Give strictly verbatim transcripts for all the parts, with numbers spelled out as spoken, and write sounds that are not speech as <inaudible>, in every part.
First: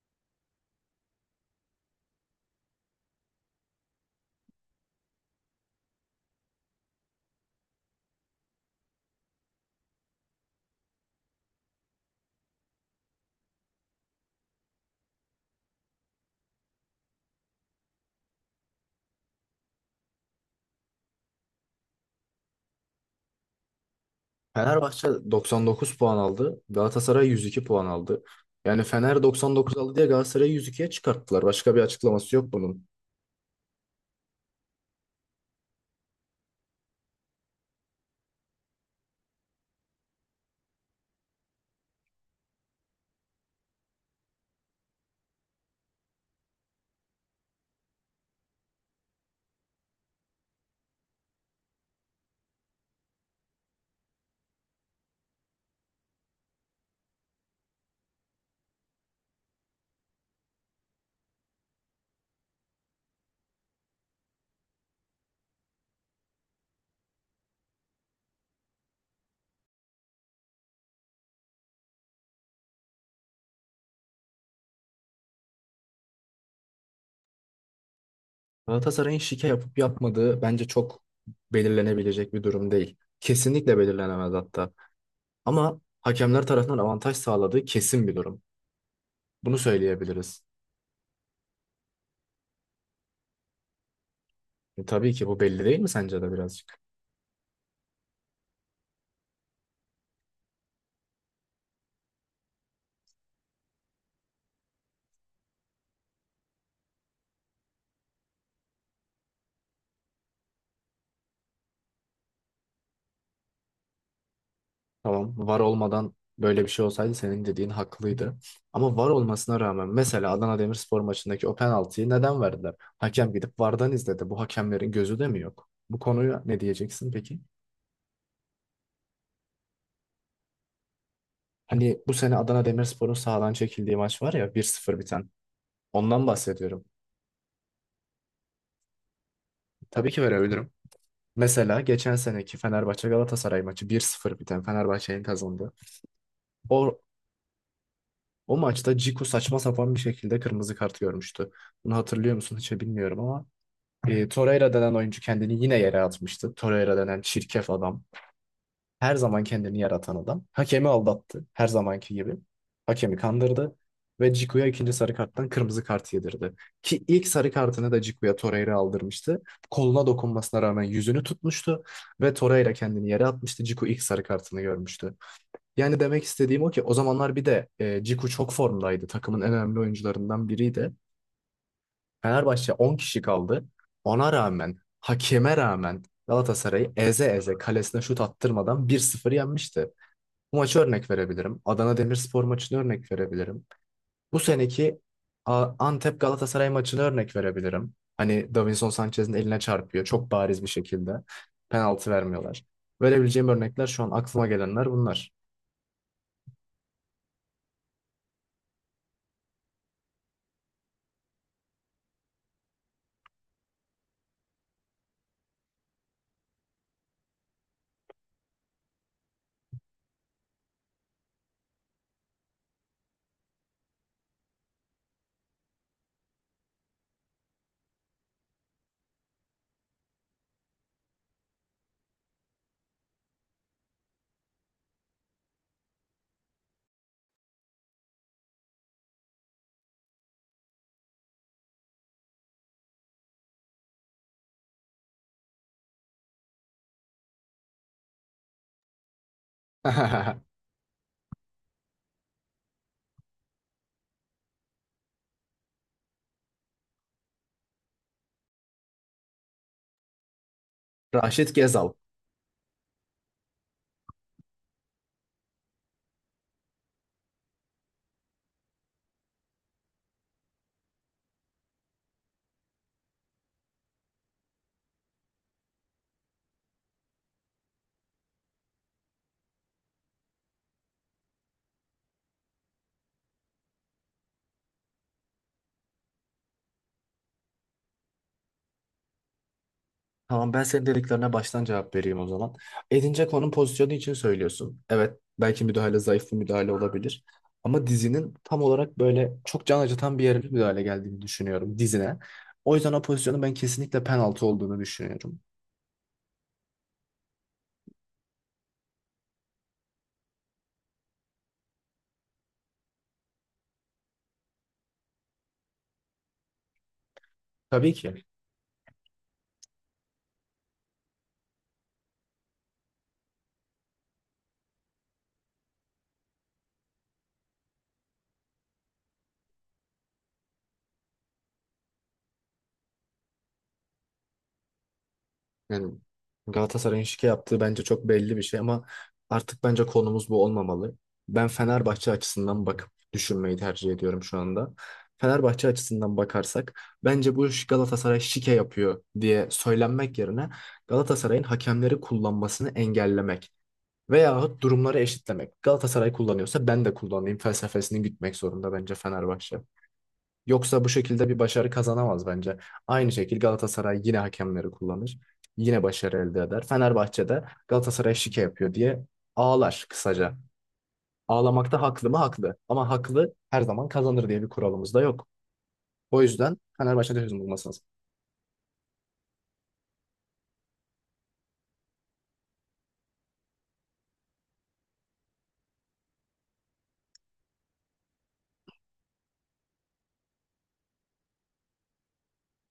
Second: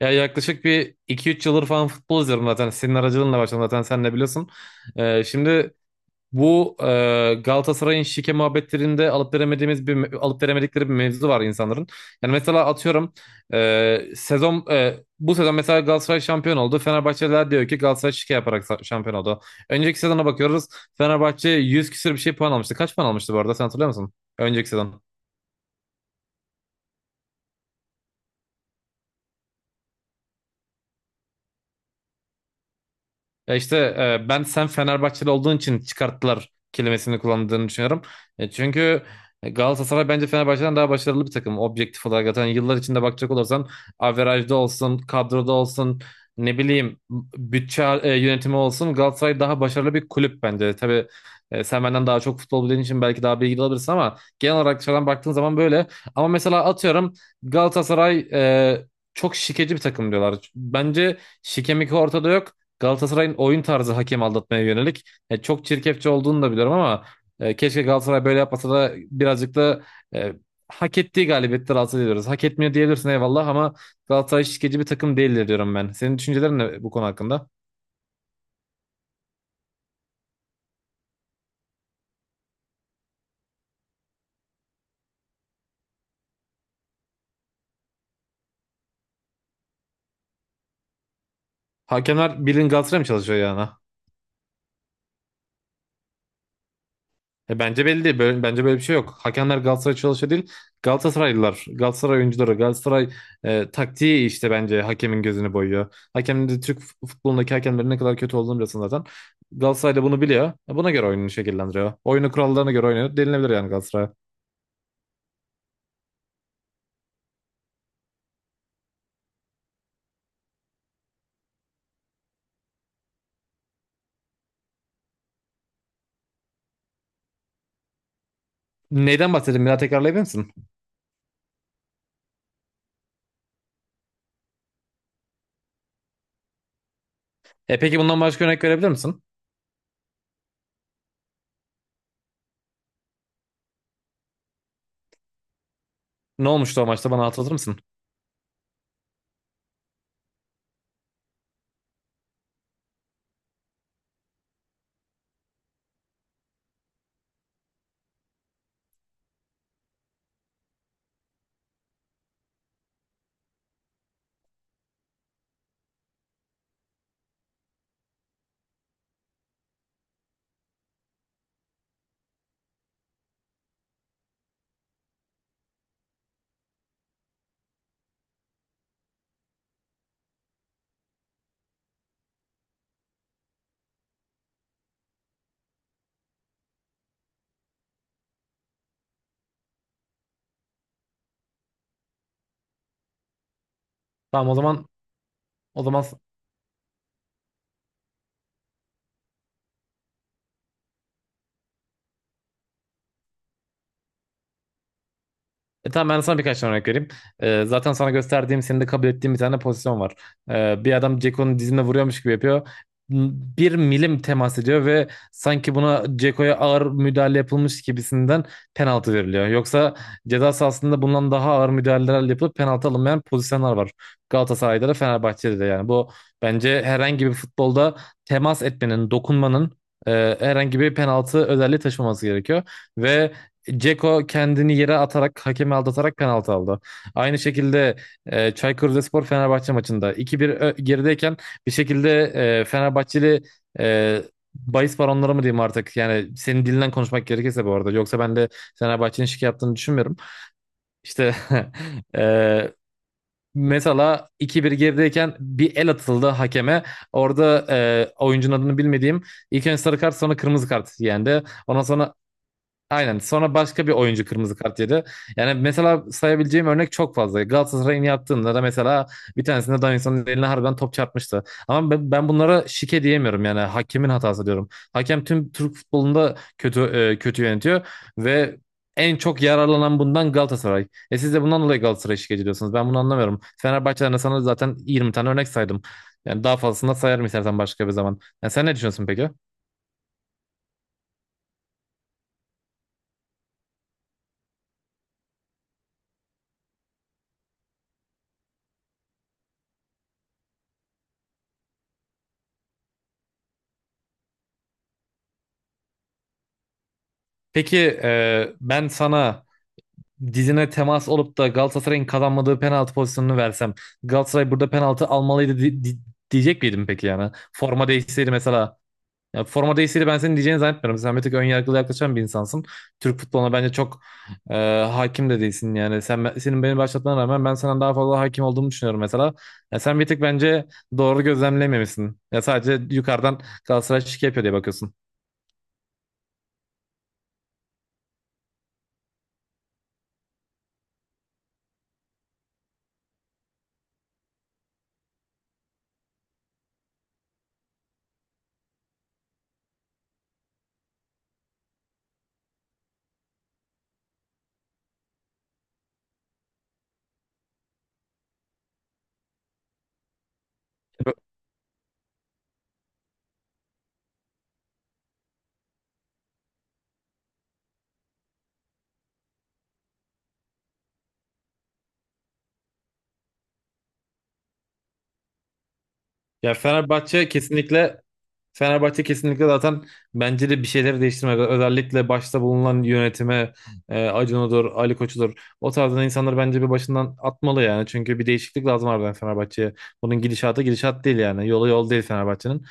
Ya yaklaşık bir iki üç yıldır falan futbol izliyorum zaten. Senin aracılığınla başladım zaten sen de biliyorsun. Ee, şimdi bu e, Galatasaray'ın şike muhabbetlerinde alıp veremediğimiz bir me- alıp veremedikleri bir mevzu var insanların. Yani mesela atıyorum e, sezon e, bu sezon mesela Galatasaray şampiyon oldu. Fenerbahçeliler diyor ki Galatasaray şike yaparak sa- şampiyon oldu. Önceki sezona bakıyoruz. Fenerbahçe yüz küsür bir şey puan almıştı. Kaç puan almıştı bu arada sen hatırlıyor musun? Önceki sezon. Fenerbahçe doksan dokuz puan aldı. Galatasaray yüz iki puan aldı. Yani Fener doksan dokuz aldı diye Galatasaray'ı yüz ikiye çıkarttılar. Başka bir açıklaması yok bunun. Ya işte e, ben sen Fenerbahçeli olduğun için çıkarttılar kelimesini kullandığını düşünüyorum. E, çünkü Galatasaray bence Fenerbahçe'den daha başarılı bir takım objektif olarak. Zaten yıllar içinde bakacak olursan averajda olsun, kadroda olsun, ne bileyim bütçe e, yönetimi olsun Galatasaray daha başarılı bir kulüp bence. Tabii e, sen benden daha çok futbol bildiğin için belki daha bilgili olabilirsin ama genel olarak dışarıdan baktığın zaman böyle. Ama mesela atıyorum Galatasaray e, çok şikeci bir takım diyorlar. Bence şikemik ortada yok. Galatasaray'ın oyun tarzı hakem aldatmaya yönelik. E, çok çirkefçe olduğunu da biliyorum ama e, keşke Galatasaray böyle yapmasa da birazcık da e, hak ettiği galibiyetleri alsa diyoruz. Hak etmiyor diyebilirsin eyvallah ama Galatasaray şişkeci bir takım değildir diyorum ben. Senin düşüncelerin ne bu konu hakkında? Galatasaray'ın şike yapıp yapmadığı bence çok belirlenebilecek bir durum değil. Kesinlikle belirlenemez hatta. Ama hakemler tarafından avantaj sağladığı kesin bir durum. Bunu söyleyebiliriz. Hakemler bilin Galatasaray mı çalışıyor yani? E, tabii ki bu belli değil mi sence de birazcık? E, bence belli değil. Böyle- bence böyle bir şey yok. Hakemler Galatasaray çalışıyor değil. Galatasaraylılar, Galatasaray oyuncuları, Galatasaray e, taktiği işte bence hakemin gözünü boyuyor. Hakemin de Türk fut- futbolundaki hakemlerin ne kadar kötü olduğunu biliyorsun zaten. Galatasaray da bunu biliyor. E, buna göre oyununu şekillendiriyor. Oyunu kurallarına göre oynuyor. Denilebilir yani Galatasaray. Tamam, var olmadan böyle bir şey olsaydı senin dediğin haklıydı. Ama var olmasına rağmen mesela Adana Demirspor maçındaki o penaltıyı neden verdiler? Hakem gidip VAR'dan izledi. Bu hakemlerin gözü de mi yok? Bu konuya ne diyeceksin peki? Neyden bahsedeyim? Bir daha tekrarlayabilir misin? Hani bu sene Adana Demirspor'un sahadan çekildiği maç var ya bir sıfır biten. Ondan bahsediyorum. E, peki bundan başka örnek verebilir misin? Tabii ki verebilirim. Mesela geçen seneki Fenerbahçe Galatasaray maçı bir sıfır biten Fenerbahçe'nin kazandığı. Ne olmuştu o O maçta bana hatırlatır mısın? O maçta Ciku saçma sapan bir şekilde kırmızı kart görmüştü. Bunu hatırlıyor musun hiç bilmiyorum ama E, Torreira denen oyuncu kendini yine yere atmıştı. Torreira denen çirkef adam. Her zaman kendini yaratan adam. Hakemi aldattı. Her zamanki gibi. Hakemi kandırdı. Ve Cicu'ya ikinci sarı karttan kırmızı kart yedirdi. Ki ilk sarı kartını da Cicu'ya Torreira aldırmıştı. Koluna dokunmasına rağmen yüzünü tutmuştu. Ve Torreira kendini yere atmıştı. Cicu ilk sarı kartını görmüştü. Yani demek istediğim o ki o zamanlar bir de e, Cicu çok formdaydı. Takımın en önemli oyuncularından biriydi. Fenerbahçe on kişi kaldı. Ona rağmen, hakeme rağmen Galatasaray'ı eze eze kalesine şut attırmadan bir sıfır yenmişti. Bu maçı örnek verebilirim. Adana Demirspor maçını örnek verebilirim. Bu Tamam o zaman seneki A- o zaman Antep Galatasaray maçını örnek verebilirim. Hani Davinson Sanchez'in eline çarpıyor çok bariz bir şekilde. Penaltı vermiyorlar. Verebileceğim örnekler şu an aklıma gelenler bunlar. E, tamam, ben sana birkaç tane örnek vereyim. E, zaten sana gösterdiğim, senin de kabul ettiğim bir tane pozisyon var. E, bir adam Ceko'nun dizine vuruyormuş gibi yapıyor. M- Bir milim temas ediyor ve sanki buna Ceko'ya ağır müdahale yapılmış gibisinden penaltı veriliyor. Yoksa ceza sahasında bundan daha ağır müdahaleler yapılıp penaltı alınmayan pozisyonlar var. Galatasaray'da da Fenerbahçe'de de yani bu bence herhangi bir futbolda temas etmenin, dokunmanın e, herhangi bir penaltı özelliği taşımaması gerekiyor. Ve Ceko kendini yere atarak, hakemi aldatarak penaltı aldı. Aynı şekilde e, Çaykur Rizespor Fenerbahçe maçında iki bir ö- gerideyken bir şekilde e, Fenerbahçeli e, bahis baronları mı diyeyim artık? Yani senin dilinden konuşmak gerekirse bu arada. Yoksa ben de Fenerbahçe'nin şike yaptığını düşünmüyorum. <laughs> İşte <laughs> e, mesela iki bir gerideyken bir el atıldı hakeme. Orada e, oyuncunun adını bilmediğim ilk önce sarı kart sonra kırmızı kart yendi. Raşit Ondan Gezal. sonra aynen. Sonra başka bir oyuncu kırmızı kart yedi. Yani mesela sayabileceğim örnek çok fazla. Galatasaray'ın yaptığında da mesela bir tanesinde Davinson'un eline harbiden top çarpmıştı. Ama ben, ben bunlara şike diyemiyorum yani hakemin hatası diyorum. Hakem tüm Türk futbolunda kötü e, kötü yönetiyor ve en çok yararlanan bundan Galatasaray. E siz de bundan dolayı Galatasaray'ı şikayet ediyorsunuz. Ben bunu anlamıyorum. Fenerbahçe'den de sana zaten yirmi tane örnek saydım. Yani daha fazlasını da sayarım istersen başka bir zaman. Yani sen ne düşünüyorsun peki? Tamam ben senin dediklerine baştan cevap vereyim o zaman. Edince konum pozisyonu için söylüyorsun. Evet belki müdahale zayıf bir müdahale olabilir. Ama dizinin tam olarak böyle çok can acıtan bir yere bir müdahale geldiğini düşünüyorum dizine. O yüzden o pozisyonun ben kesinlikle penaltı olduğunu düşünüyorum. Peki e, ben sana dizine temas olup da Galatasaray'ın kazanmadığı penaltı pozisyonunu versem Galatasaray burada penaltı almalıydı di- di- diyecek miydim peki yani? Forma Tabii ki. değişseydi mesela. Ya forma değişseydi ben senin diyeceğini zannetmiyorum. Sen bir tık ön yargılı yaklaşan bir insansın. Türk futboluna bence çok e, hakim de değilsin yani. Sen senin beni başlatmana rağmen ben senden daha fazla hakim olduğumu düşünüyorum mesela. Ya sen bir tık bence doğru gözlemlememişsin. Ya sadece yukarıdan Galatasaray şike yapıyor diye bakıyorsun. Yani Galatasaray'ın şike yaptığı bence çok belli bir şey ama artık bence konumuz bu olmamalı. Ben Fenerbahçe açısından bakıp düşünmeyi tercih ediyorum şu anda. Fenerbahçe açısından bakarsak bence bu iş Galatasaray şike yapıyor diye söylenmek yerine Galatasaray'ın hakemleri kullanmasını engellemek veyahut durumları eşitlemek. Galatasaray kullanıyorsa ben de kullanayım felsefesini gütmek zorunda bence Fenerbahçe. Yoksa bu şekilde bir başarı kazanamaz bence. Aynı şekilde Galatasaray yine hakemleri kullanır. Yine başarı elde eder. Fenerbahçe'de Galatasaray şike yapıyor diye ağlar kısaca. Ağlamakta haklı mı? Haklı. Ama haklı her zaman kazanır diye bir kuralımız da yok. O Ya yüzden Fenerbahçe'de Fenerbahçe çözüm bulması lazım. kesinlikle Fenerbahçe kesinlikle zaten bence de bir şeyleri değiştirmek. Özellikle başta bulunan yönetime e, Acun Odur, Ali Koç'udur. O tarzdan insanları bence bir başından atmalı yani. Çünkü bir değişiklik lazım harbiden Fenerbahçe'ye. Bunun gidişatı gidişat değil yani. Yolu yol değil Fenerbahçe'nin.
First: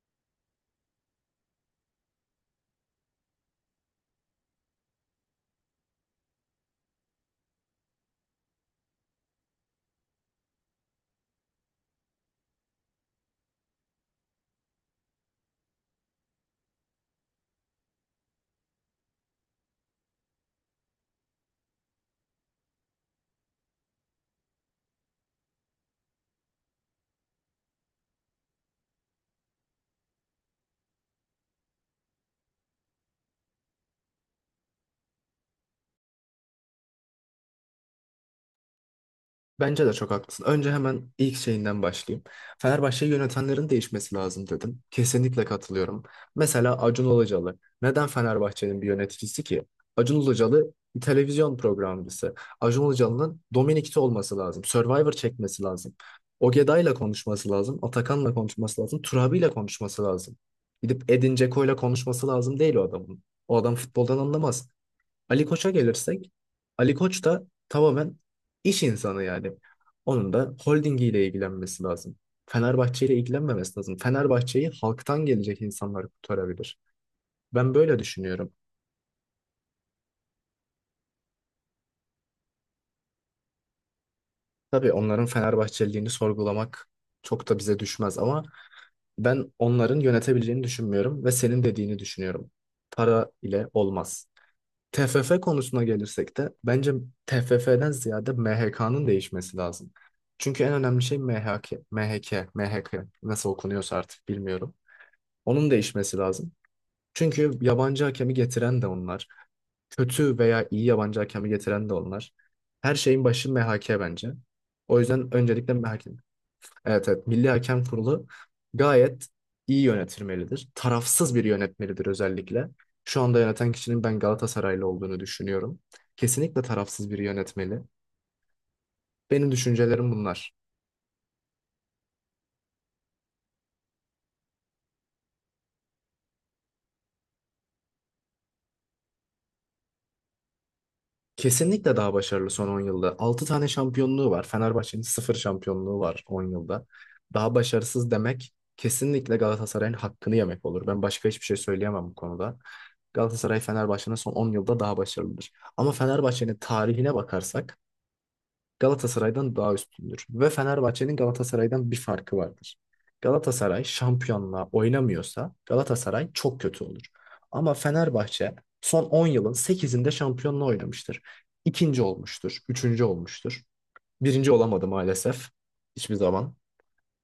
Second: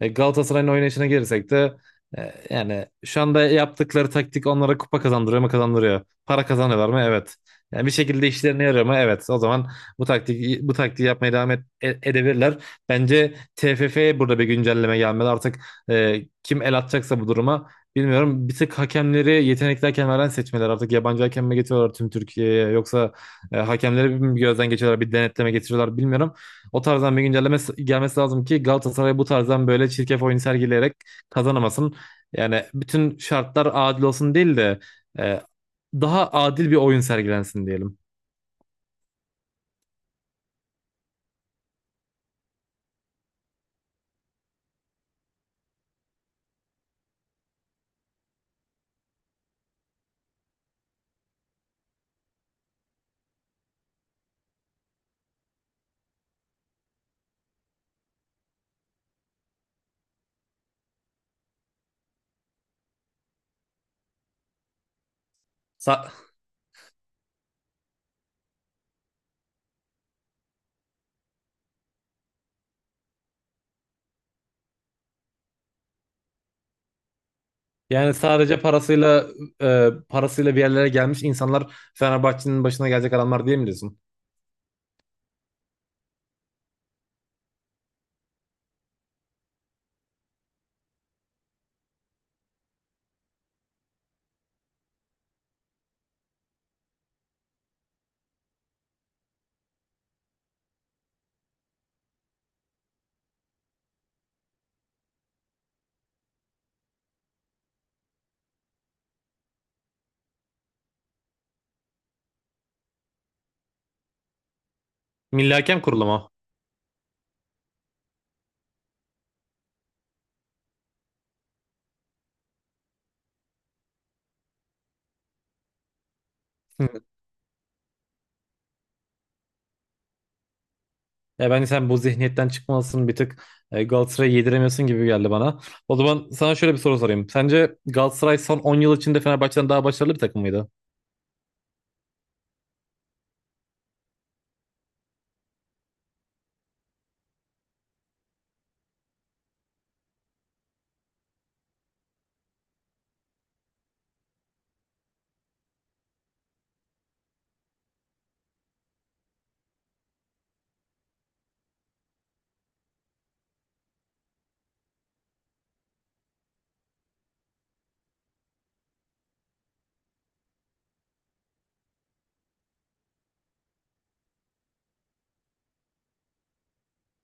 E, Galatasaray'ın oynayışına gelirsek de e, yani şu anda yaptıkları taktik onlara kupa kazandırıyor mu kazandırıyor. Para kazanıyorlar mı? Evet. Yani bir şekilde işlerine yarıyor mu? Evet. O zaman bu taktik bu taktiği yapmaya devam et, e- edebilirler. Bence T F F'ye burada bir güncelleme gelmeli. Artık e, kim el atacaksa bu duruma bilmiyorum. Bir tık hakemleri yetenekli hakemlerden seçmeler. Artık yabancı hakem mi getiriyorlar tüm Türkiye'ye yoksa e, hakemleri bir gözden geçiriyorlar, bir denetleme getiriyorlar bilmiyorum. O tarzdan bir güncelleme s- gelmesi lazım ki Galatasaray bu tarzdan böyle çirkef oyun sergileyerek kazanamasın. Yani bütün şartlar adil olsun değil de e, daha adil bir oyun sergilensin diyelim. Bence de çok haklısın. Önce hemen ilk şeyinden başlayayım. Fenerbahçe'yi yönetenlerin değişmesi lazım dedim. Kesinlikle katılıyorum. Mesela Acun Ilıcalı. Neden Fenerbahçe'nin bir yöneticisi ki? Acun Ilıcalı bir televizyon programcısı. Acun Ilıcalı'nın Dominik'te olması lazım. Survivor çekmesi lazım. Ogeday'la konuşması lazım. Atakan'la konuşması lazım. Turabi'yle konuşması lazım. Gidip Edin Dzeko'yla konuşması lazım değil o adamın. O adam futboldan anlamaz. Ali Koç'a Sa- gelirsek, Ali Koç da tamamen iş insanı yani. Onun da holdingiyle ilgilenmesi lazım. Fenerbahçe ile ilgilenmemesi lazım. Fenerbahçe'yi halktan gelecek insanlar kurtarabilir. Ben böyle Yani düşünüyorum. sadece parasıyla e, parasıyla bir yerlere gelmiş insanlar Fenerbahçe'nin başına gelecek adamlar diye mi diyorsun? Tabii onların Fenerbahçeliliğini sorgulamak çok da bize düşmez ama ben onların yönetebileceğini düşünmüyorum ve senin dediğini düşünüyorum. Para ile olmaz. T F F konusuna gelirsek de bence T F F'den ziyade M H K'nın değişmesi lazım. Çünkü en önemli şey M H K, M H K, M H K nasıl okunuyorsa artık bilmiyorum. Onun değişmesi lazım. Çünkü yabancı hakemi getiren de onlar. Kötü veya iyi yabancı hakemi getiren de onlar. Her şeyin başı M H K bence. O yüzden Milli öncelikle Hakem Kurulu M H K. mu? Evet, evet, Milli Hakem Kurulu gayet iyi yönetilmelidir. Tarafsız bir yönetmelidir özellikle. Şu anda yöneten kişinin ben Galatasaraylı olduğunu düşünüyorum. Kesinlikle Hı. tarafsız bir yönetmeli. Benim düşüncelerim bunlar. Ya ben sen bu zihniyetten çıkmalısın bir tık e, Galatasaray'ı yediremiyorsun gibi geldi bana. O zaman sana şöyle bir soru sorayım. Sence Galatasaray son on yıl içinde Fenerbahçe'den daha başarılı bir takım mıydı? Kesinlikle daha başarılı son on yılda. Altı tane şampiyonluğu var. Fenerbahçe'nin sıfır şampiyonluğu var on yılda. Daha başarısız demek kesinlikle Galatasaray'ın hakkını yemek olur. Ben başka hiçbir şey söyleyemem bu konuda. Galatasaray Fenerbahçe'nin son on yılda daha başarılıdır. Ama Fenerbahçe'nin tarihine bakarsak Galatasaray'dan daha üstündür ve Fenerbahçe'nin Galatasaray'dan bir farkı vardır. Galatasaray şampiyonla oynamıyorsa Galatasaray çok kötü olur. Ama Fenerbahçe son on yılın sekizinde şampiyonla oynamıştır. İkinci olmuştur, üçüncü olmuştur. Birinci olamadı maalesef hiçbir zaman.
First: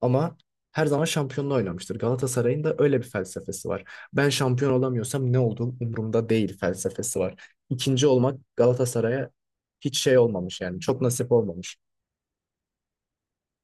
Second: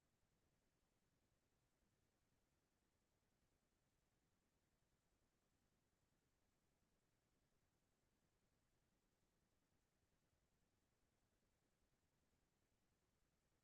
Ama her zaman şampiyonla oynamıştır. Galatasaray'ın da öyle bir felsefesi var. Ben şampiyon olamıyorsam ne olduğum umurumda değil felsefesi var. İkinci olmak Galatasaray'a hiç şey olmamış yani çok nasip olmamış.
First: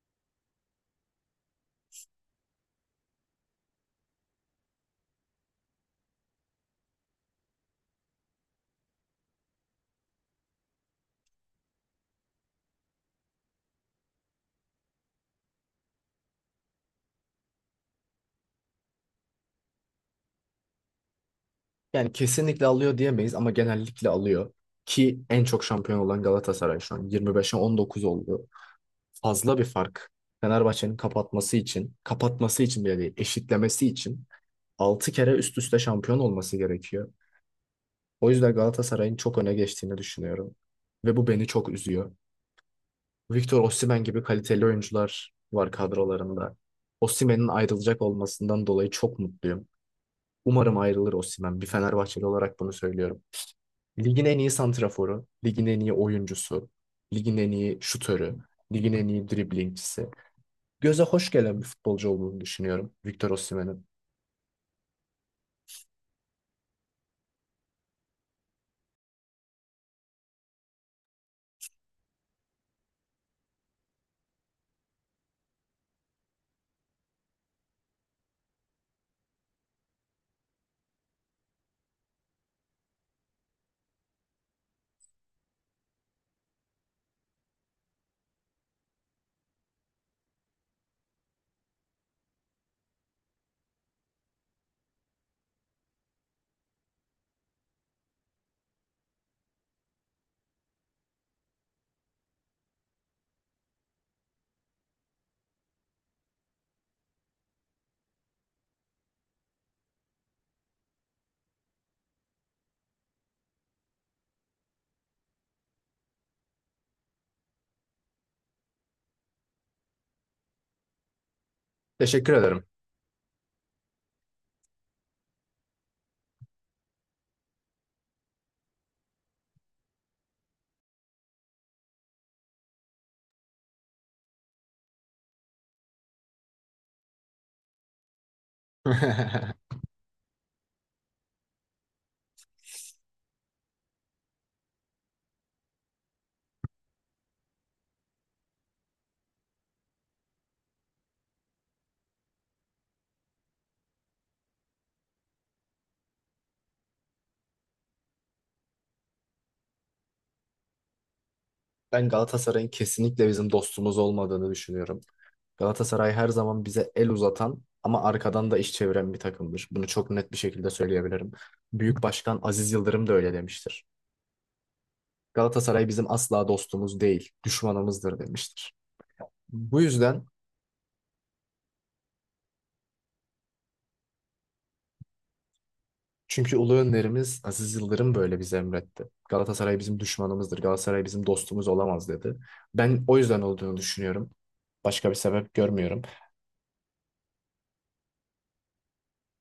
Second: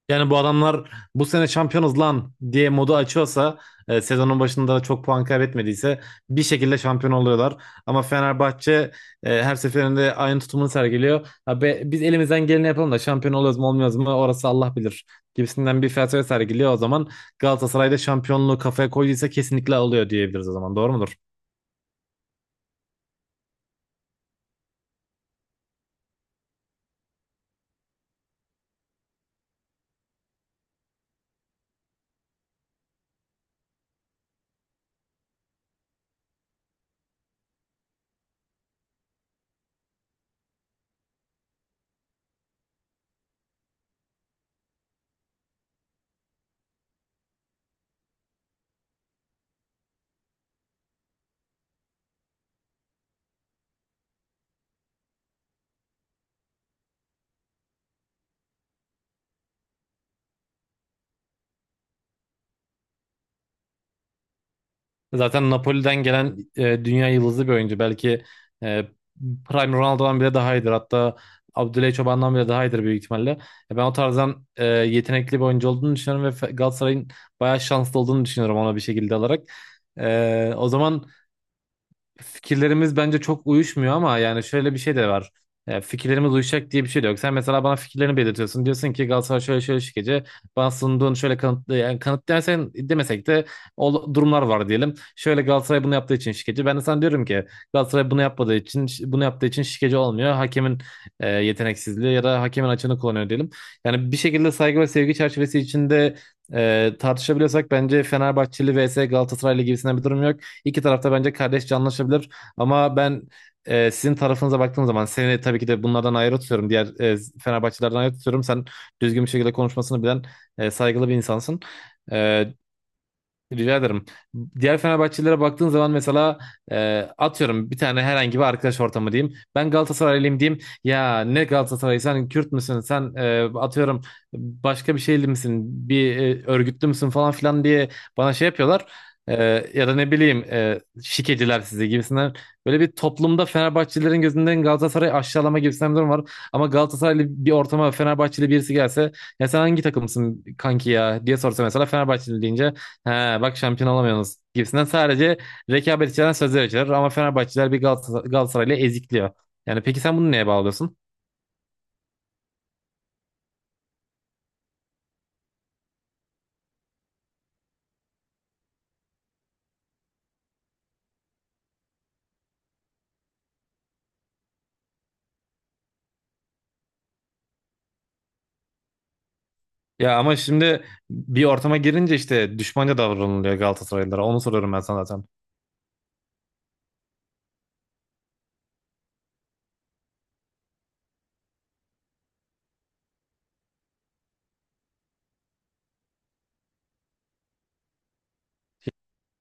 Yani bu adamlar bu sene şampiyonuz lan diye modu açıyorsa e, sezonun başında çok puan kaybetmediyse bir şekilde şampiyon oluyorlar. Ama Fenerbahçe e, her seferinde aynı tutumunu sergiliyor. Ha be- biz elimizden geleni yapalım da şampiyon oluyoruz mu olmuyoruz mu orası Allah bilir gibisinden bir felsefe sergiliyor. O zaman Galatasaray'da şampiyonluğu kafaya koyduysa kesinlikle alıyor diyebiliriz o zaman. Doğru mudur? Yani kesinlikle alıyor diyemeyiz ama genellikle alıyor. Ki en çok şampiyon olan Galatasaray şu an yirmi beşe on dokuz oldu. Fazla bir fark. Fenerbahçe'nin kapatması için, kapatması için bile değil, eşitlemesi için altı kere üst üste şampiyon olması gerekiyor. O yüzden Galatasaray'ın çok öne geçtiğini düşünüyorum. Ve bu beni çok üzüyor. Victor Osimhen gibi kaliteli oyuncular var kadrolarında. Osimhen'in ayrılacak olmasından dolayı çok mutluyum. Umarım ayrılır Osimhen. Bir Fenerbahçeli olarak bunu söylüyorum. Ligin en iyi santraforu, ligin en iyi oyuncusu, ligin en iyi şutörü, ligin en iyi driblingçisi. Göze hoş gelen bir futbolcu olduğunu düşünüyorum Victor Osimhen'in. Zaten Napoli'den gelen e, dünya yıldızı bir oyuncu. Belki e, Prime Ronaldo'dan bile daha iyidir. Hatta Abdüley Çoban'dan bile daha iyidir büyük ihtimalle. E, ben o tarzdan e, yetenekli bir oyuncu olduğunu düşünüyorum ve Fe- Galatasaray'ın bayağı şanslı olduğunu düşünüyorum ona bir şekilde alarak. E, o zaman fikirlerimiz bence çok uyuşmuyor ama yani şöyle bir şey de var. E, fikirlerimiz uyuşacak diye bir şey de yok. Sen mesela bana fikirlerini belirtiyorsun. Diyorsun ki Galatasaray şöyle şöyle şikeci. Bana sunduğun şöyle kanıt, e, yani kanıt dersen demesek de o durumlar var diyelim. Şöyle Galatasaray bunu yaptığı için şikeci. Ben de sana diyorum ki Galatasaray bunu yapmadığı için bunu yaptığı için şikeci olmuyor. Hakemin e, yeteneksizliği ya da hakemin açığını kullanıyor diyelim. Yani bir şekilde saygı ve sevgi çerçevesi içinde e, tartışabiliyorsak bence Fenerbahçeli vs Galatasaraylı gibisinden bir durum yok. İki tarafta bence kardeşçe anlaşabilir. Ama ben e, sizin tarafınıza baktığım zaman seni tabii ki de bunlardan ayrı tutuyorum. Diğer e, Fenerbahçelerden ayrı tutuyorum. Sen düzgün bir şekilde konuşmasını bilen e, saygılı bir insansın. Teşekkür E, ederim. rica ederim. Diğer Fenerbahçelilere baktığın zaman mesela e, atıyorum bir tane herhangi bir arkadaş ortamı diyeyim. Ben Galatasaraylıyım diyeyim. Ya ne Galatasaray sen Kürt müsün? Sen e, atıyorum başka bir şeyli misin? Bir e, örgütlü müsün falan filan diye bana şey yapıyorlar. E, <laughs> Ya da ne bileyim e, şikeciler sizi gibisinden. Böyle bir toplumda Fenerbahçelilerin gözünden Galatasaray'ı aşağılama gibisinden bir durum var. Ama Galatasaraylı bir ortama Fenerbahçeli birisi gelse ya sen hangi takımsın kanki ya diye sorsa mesela Fenerbahçeli deyince he, bak şampiyon olamıyorsunuz gibisinden sadece rekabet içeren sözler içerir ama Fenerbahçeliler bir Galatasaray, Galatasaray'la ezikliyor. Yani peki sen bunu neye bağlıyorsun? Ben Galatasaray'ın kesinlikle bizim dostumuz olmadığını düşünüyorum. Galatasaray her zaman bize el uzatan ama arkadan da iş çeviren bir takımdır. Bunu çok net bir şekilde söyleyebilirim. Büyük Başkan Aziz Yıldırım da öyle demiştir. Galatasaray bizim asla dostumuz değil, düşmanımızdır demiştir. Bu Ya yüzden ama şimdi bir ortama girince işte düşmanca davranılıyor Galatasaraylılara. Onu soruyorum ben sana zaten. Çünkü ulu önderimiz Aziz Yıldırım böyle bize emretti. Galatasaray bizim düşmanımızdır. Galatasaray bizim dostumuz olamaz dedi. Ben o yüzden olduğunu düşünüyorum. Başka bir sebep görmüyorum.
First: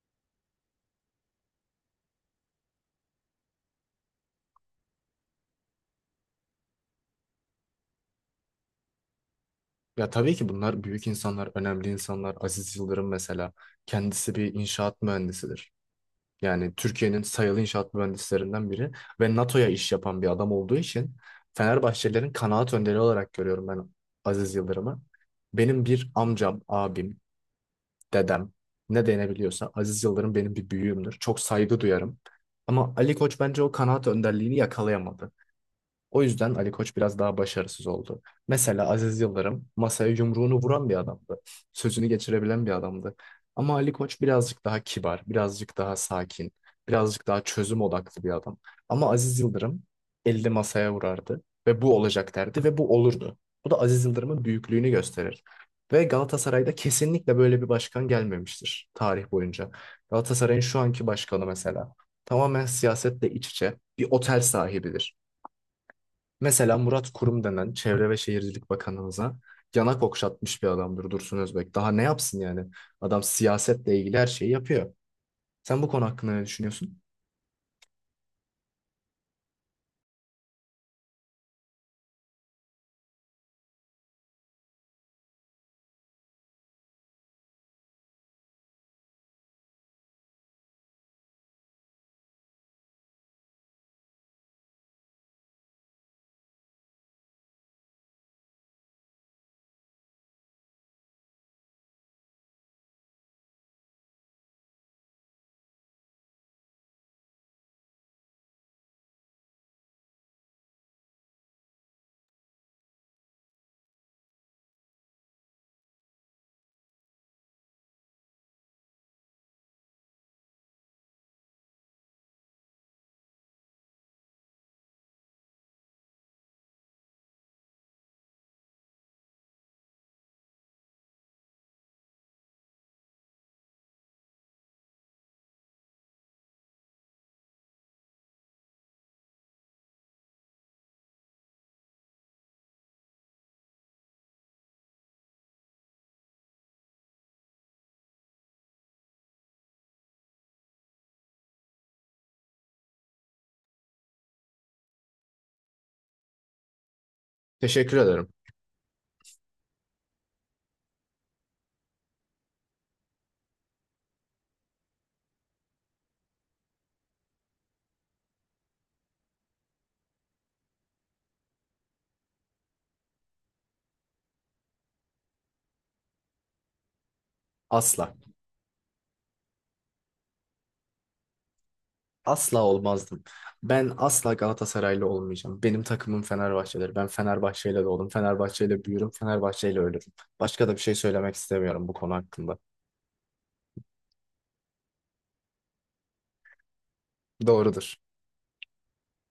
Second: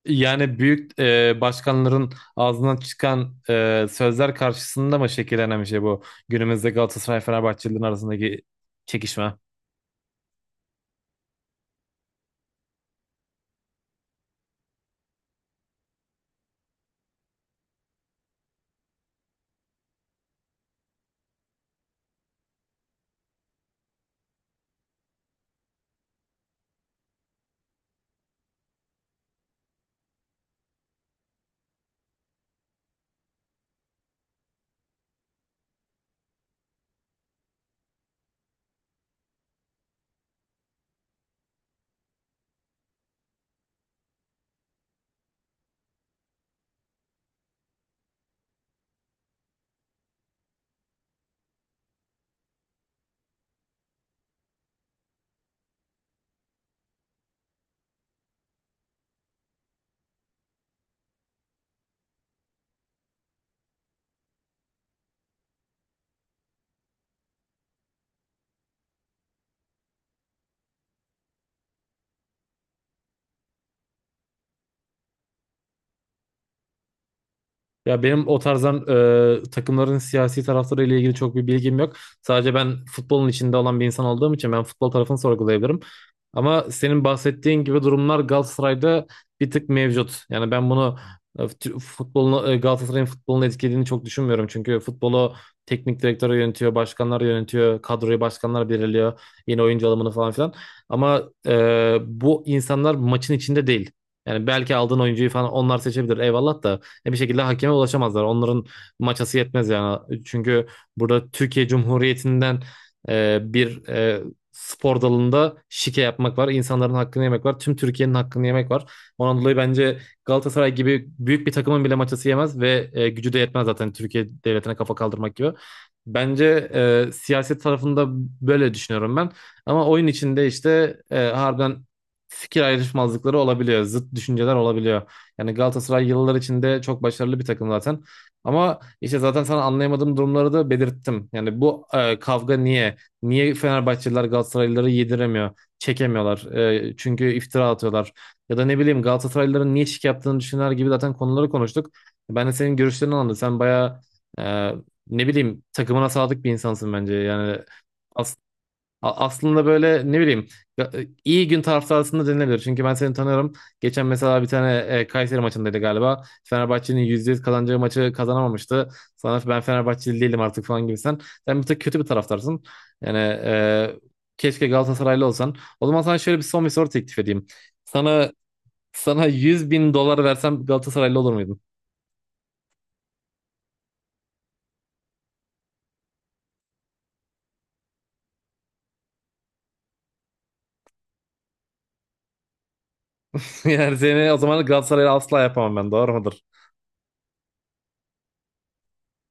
Yani büyük e, başkanların ağzından çıkan e, sözler karşısında mı şekillenen bir şey bu? Günümüzde Galatasaray Fenerbahçelilerin arasındaki çekişme. Ya tabii ki bunlar büyük insanlar, önemli insanlar. Aziz Yıldırım mesela kendisi bir inşaat mühendisidir. Yani Türkiye'nin sayılı inşaat mühendislerinden biri ve NATO'ya iş yapan bir adam olduğu için Fenerbahçelilerin kanaat önderi olarak görüyorum ben Aziz Yıldırım'ı. Benim bir amcam, abim, dedem ne denebiliyorsa Aziz Yıldırım benim bir büyüğümdür. Çok saygı duyarım. Ama Ali Koç bence o kanaat önderliğini yakalayamadı. O yüzden Ali Koç biraz daha başarısız oldu. Mesela Aziz Yıldırım masaya yumruğunu vuran bir adamdı. Sözünü geçirebilen bir adamdı. Ama Ali Koç birazcık daha kibar, birazcık daha sakin, birazcık daha çözüm odaklı bir adam. Ama Aziz Yıldırım elde masaya vurardı ve bu olacak derdi ve bu olurdu. Bu da Aziz Yıldırım'ın büyüklüğünü gösterir. Ve Galatasaray'da kesinlikle böyle bir başkan gelmemiştir tarih boyunca. Galatasaray'ın şu anki başkanı mesela tamamen siyasetle iç içe bir otel sahibidir. Mesela Murat Kurum denen Çevre ve Şehircilik Bakanımıza yanak okşatmış bir adamdır Dursun Özbek. Daha ne yapsın yani? Adam siyasetle ilgili her şeyi yapıyor. Sen bu konu hakkında ne düşünüyorsun? Ya benim o tarzdan e, takımların siyasi taraftarı ile ilgili çok bir bilgim yok. Sadece ben futbolun içinde olan bir insan olduğum için ben futbol tarafını sorgulayabilirim. Ama senin bahsettiğin gibi durumlar Galatasaray'da bir tık mevcut. Yani ben bunu e, fut- futbolunu e, Galatasaray'ın futbolunu etkilediğini çok düşünmüyorum. Çünkü futbolu teknik direktörü yönetiyor, başkanlar yönetiyor, kadroyu başkanlar belirliyor, yeni oyuncu alımını falan filan. Ama e, bu insanlar maçın içinde değil. Yani belki aldığın oyuncuyu falan onlar seçebilir eyvallah da. E, bir şekilde hakeme ulaşamazlar. Onların maçası yetmez yani. Çünkü burada Türkiye Cumhuriyeti'nden e, bir e, spor dalında şike yapmak var. İnsanların hakkını yemek var. Tüm Türkiye'nin hakkını yemek var. Ondan dolayı bence Galatasaray gibi büyük bir takımın bile maçası yemez ve e, gücü de yetmez zaten Türkiye devletine kafa kaldırmak gibi. Bence e, siyaset tarafında böyle düşünüyorum ben. Ama oyun içinde işte e, harbiden fikir ayrışmazlıkları olabiliyor. Zıt düşünceler olabiliyor. Yani Galatasaray yıllar içinde çok başarılı bir takım zaten. Ama işte zaten sana anlayamadığım durumları da belirttim. Yani bu e, kavga niye? Niye Fenerbahçeliler Galatasaraylıları yediremiyor, çekemiyorlar? E, çünkü iftira atıyorlar. Ya da ne bileyim Galatasaraylıların niye şık yaptığını düşünenler gibi zaten konuları konuştuk. Ben de senin görüşlerini anladım. Sen bayağı e, ne bileyim takımına sadık bir insansın bence. Yani Teşekkür ederim. A- aslında böyle ne bileyim ya- e, iyi gün taraftarısında denilebilir. Çünkü ben seni tanıyorum. Geçen mesela bir tane e, Kayseri maçındaydı galiba. Fenerbahçe'nin yüzde yüz kazanacağı maçı kazanamamıştı. Sana ben Fenerbahçeli değilim artık falan gibi Sen Sen bir tık kötü bir taraftarsın. Yani e, keşke Galatasaraylı olsan. O zaman sana şöyle bir son bir soru teklif edeyim. Asla. Sana sana yüz bin dolar versem Galatasaraylı olur muydun? Asla olmazdım. Ben asla Galatasaraylı olmayacağım. Benim takımım Fenerbahçe'dir. Ben Fenerbahçe'yle doğdum. Fenerbahçe'yle büyürüm. Fenerbahçe'yle ölürüm. Başka da bir şey söylemek istemiyorum bu konu hakkında. <laughs> Yani seni o zaman Galatasaraylı asla yapamam ben. Doğru mudur? Doğrudur.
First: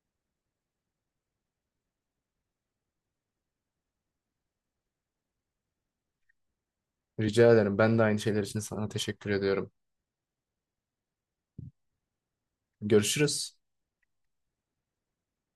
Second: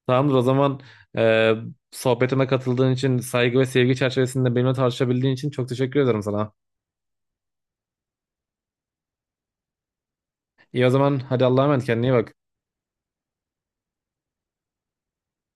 Tamamdır o zaman e, sohbetime katıldığın için saygı ve sevgi çerçevesinde benimle tartışabildiğin için çok teşekkür ederim sana. Rica ederim. Ben de aynı şeyler için sana teşekkür ediyorum. İyi o zaman hadi Allah'a emanet kendine iyi bak. Görüşürüz.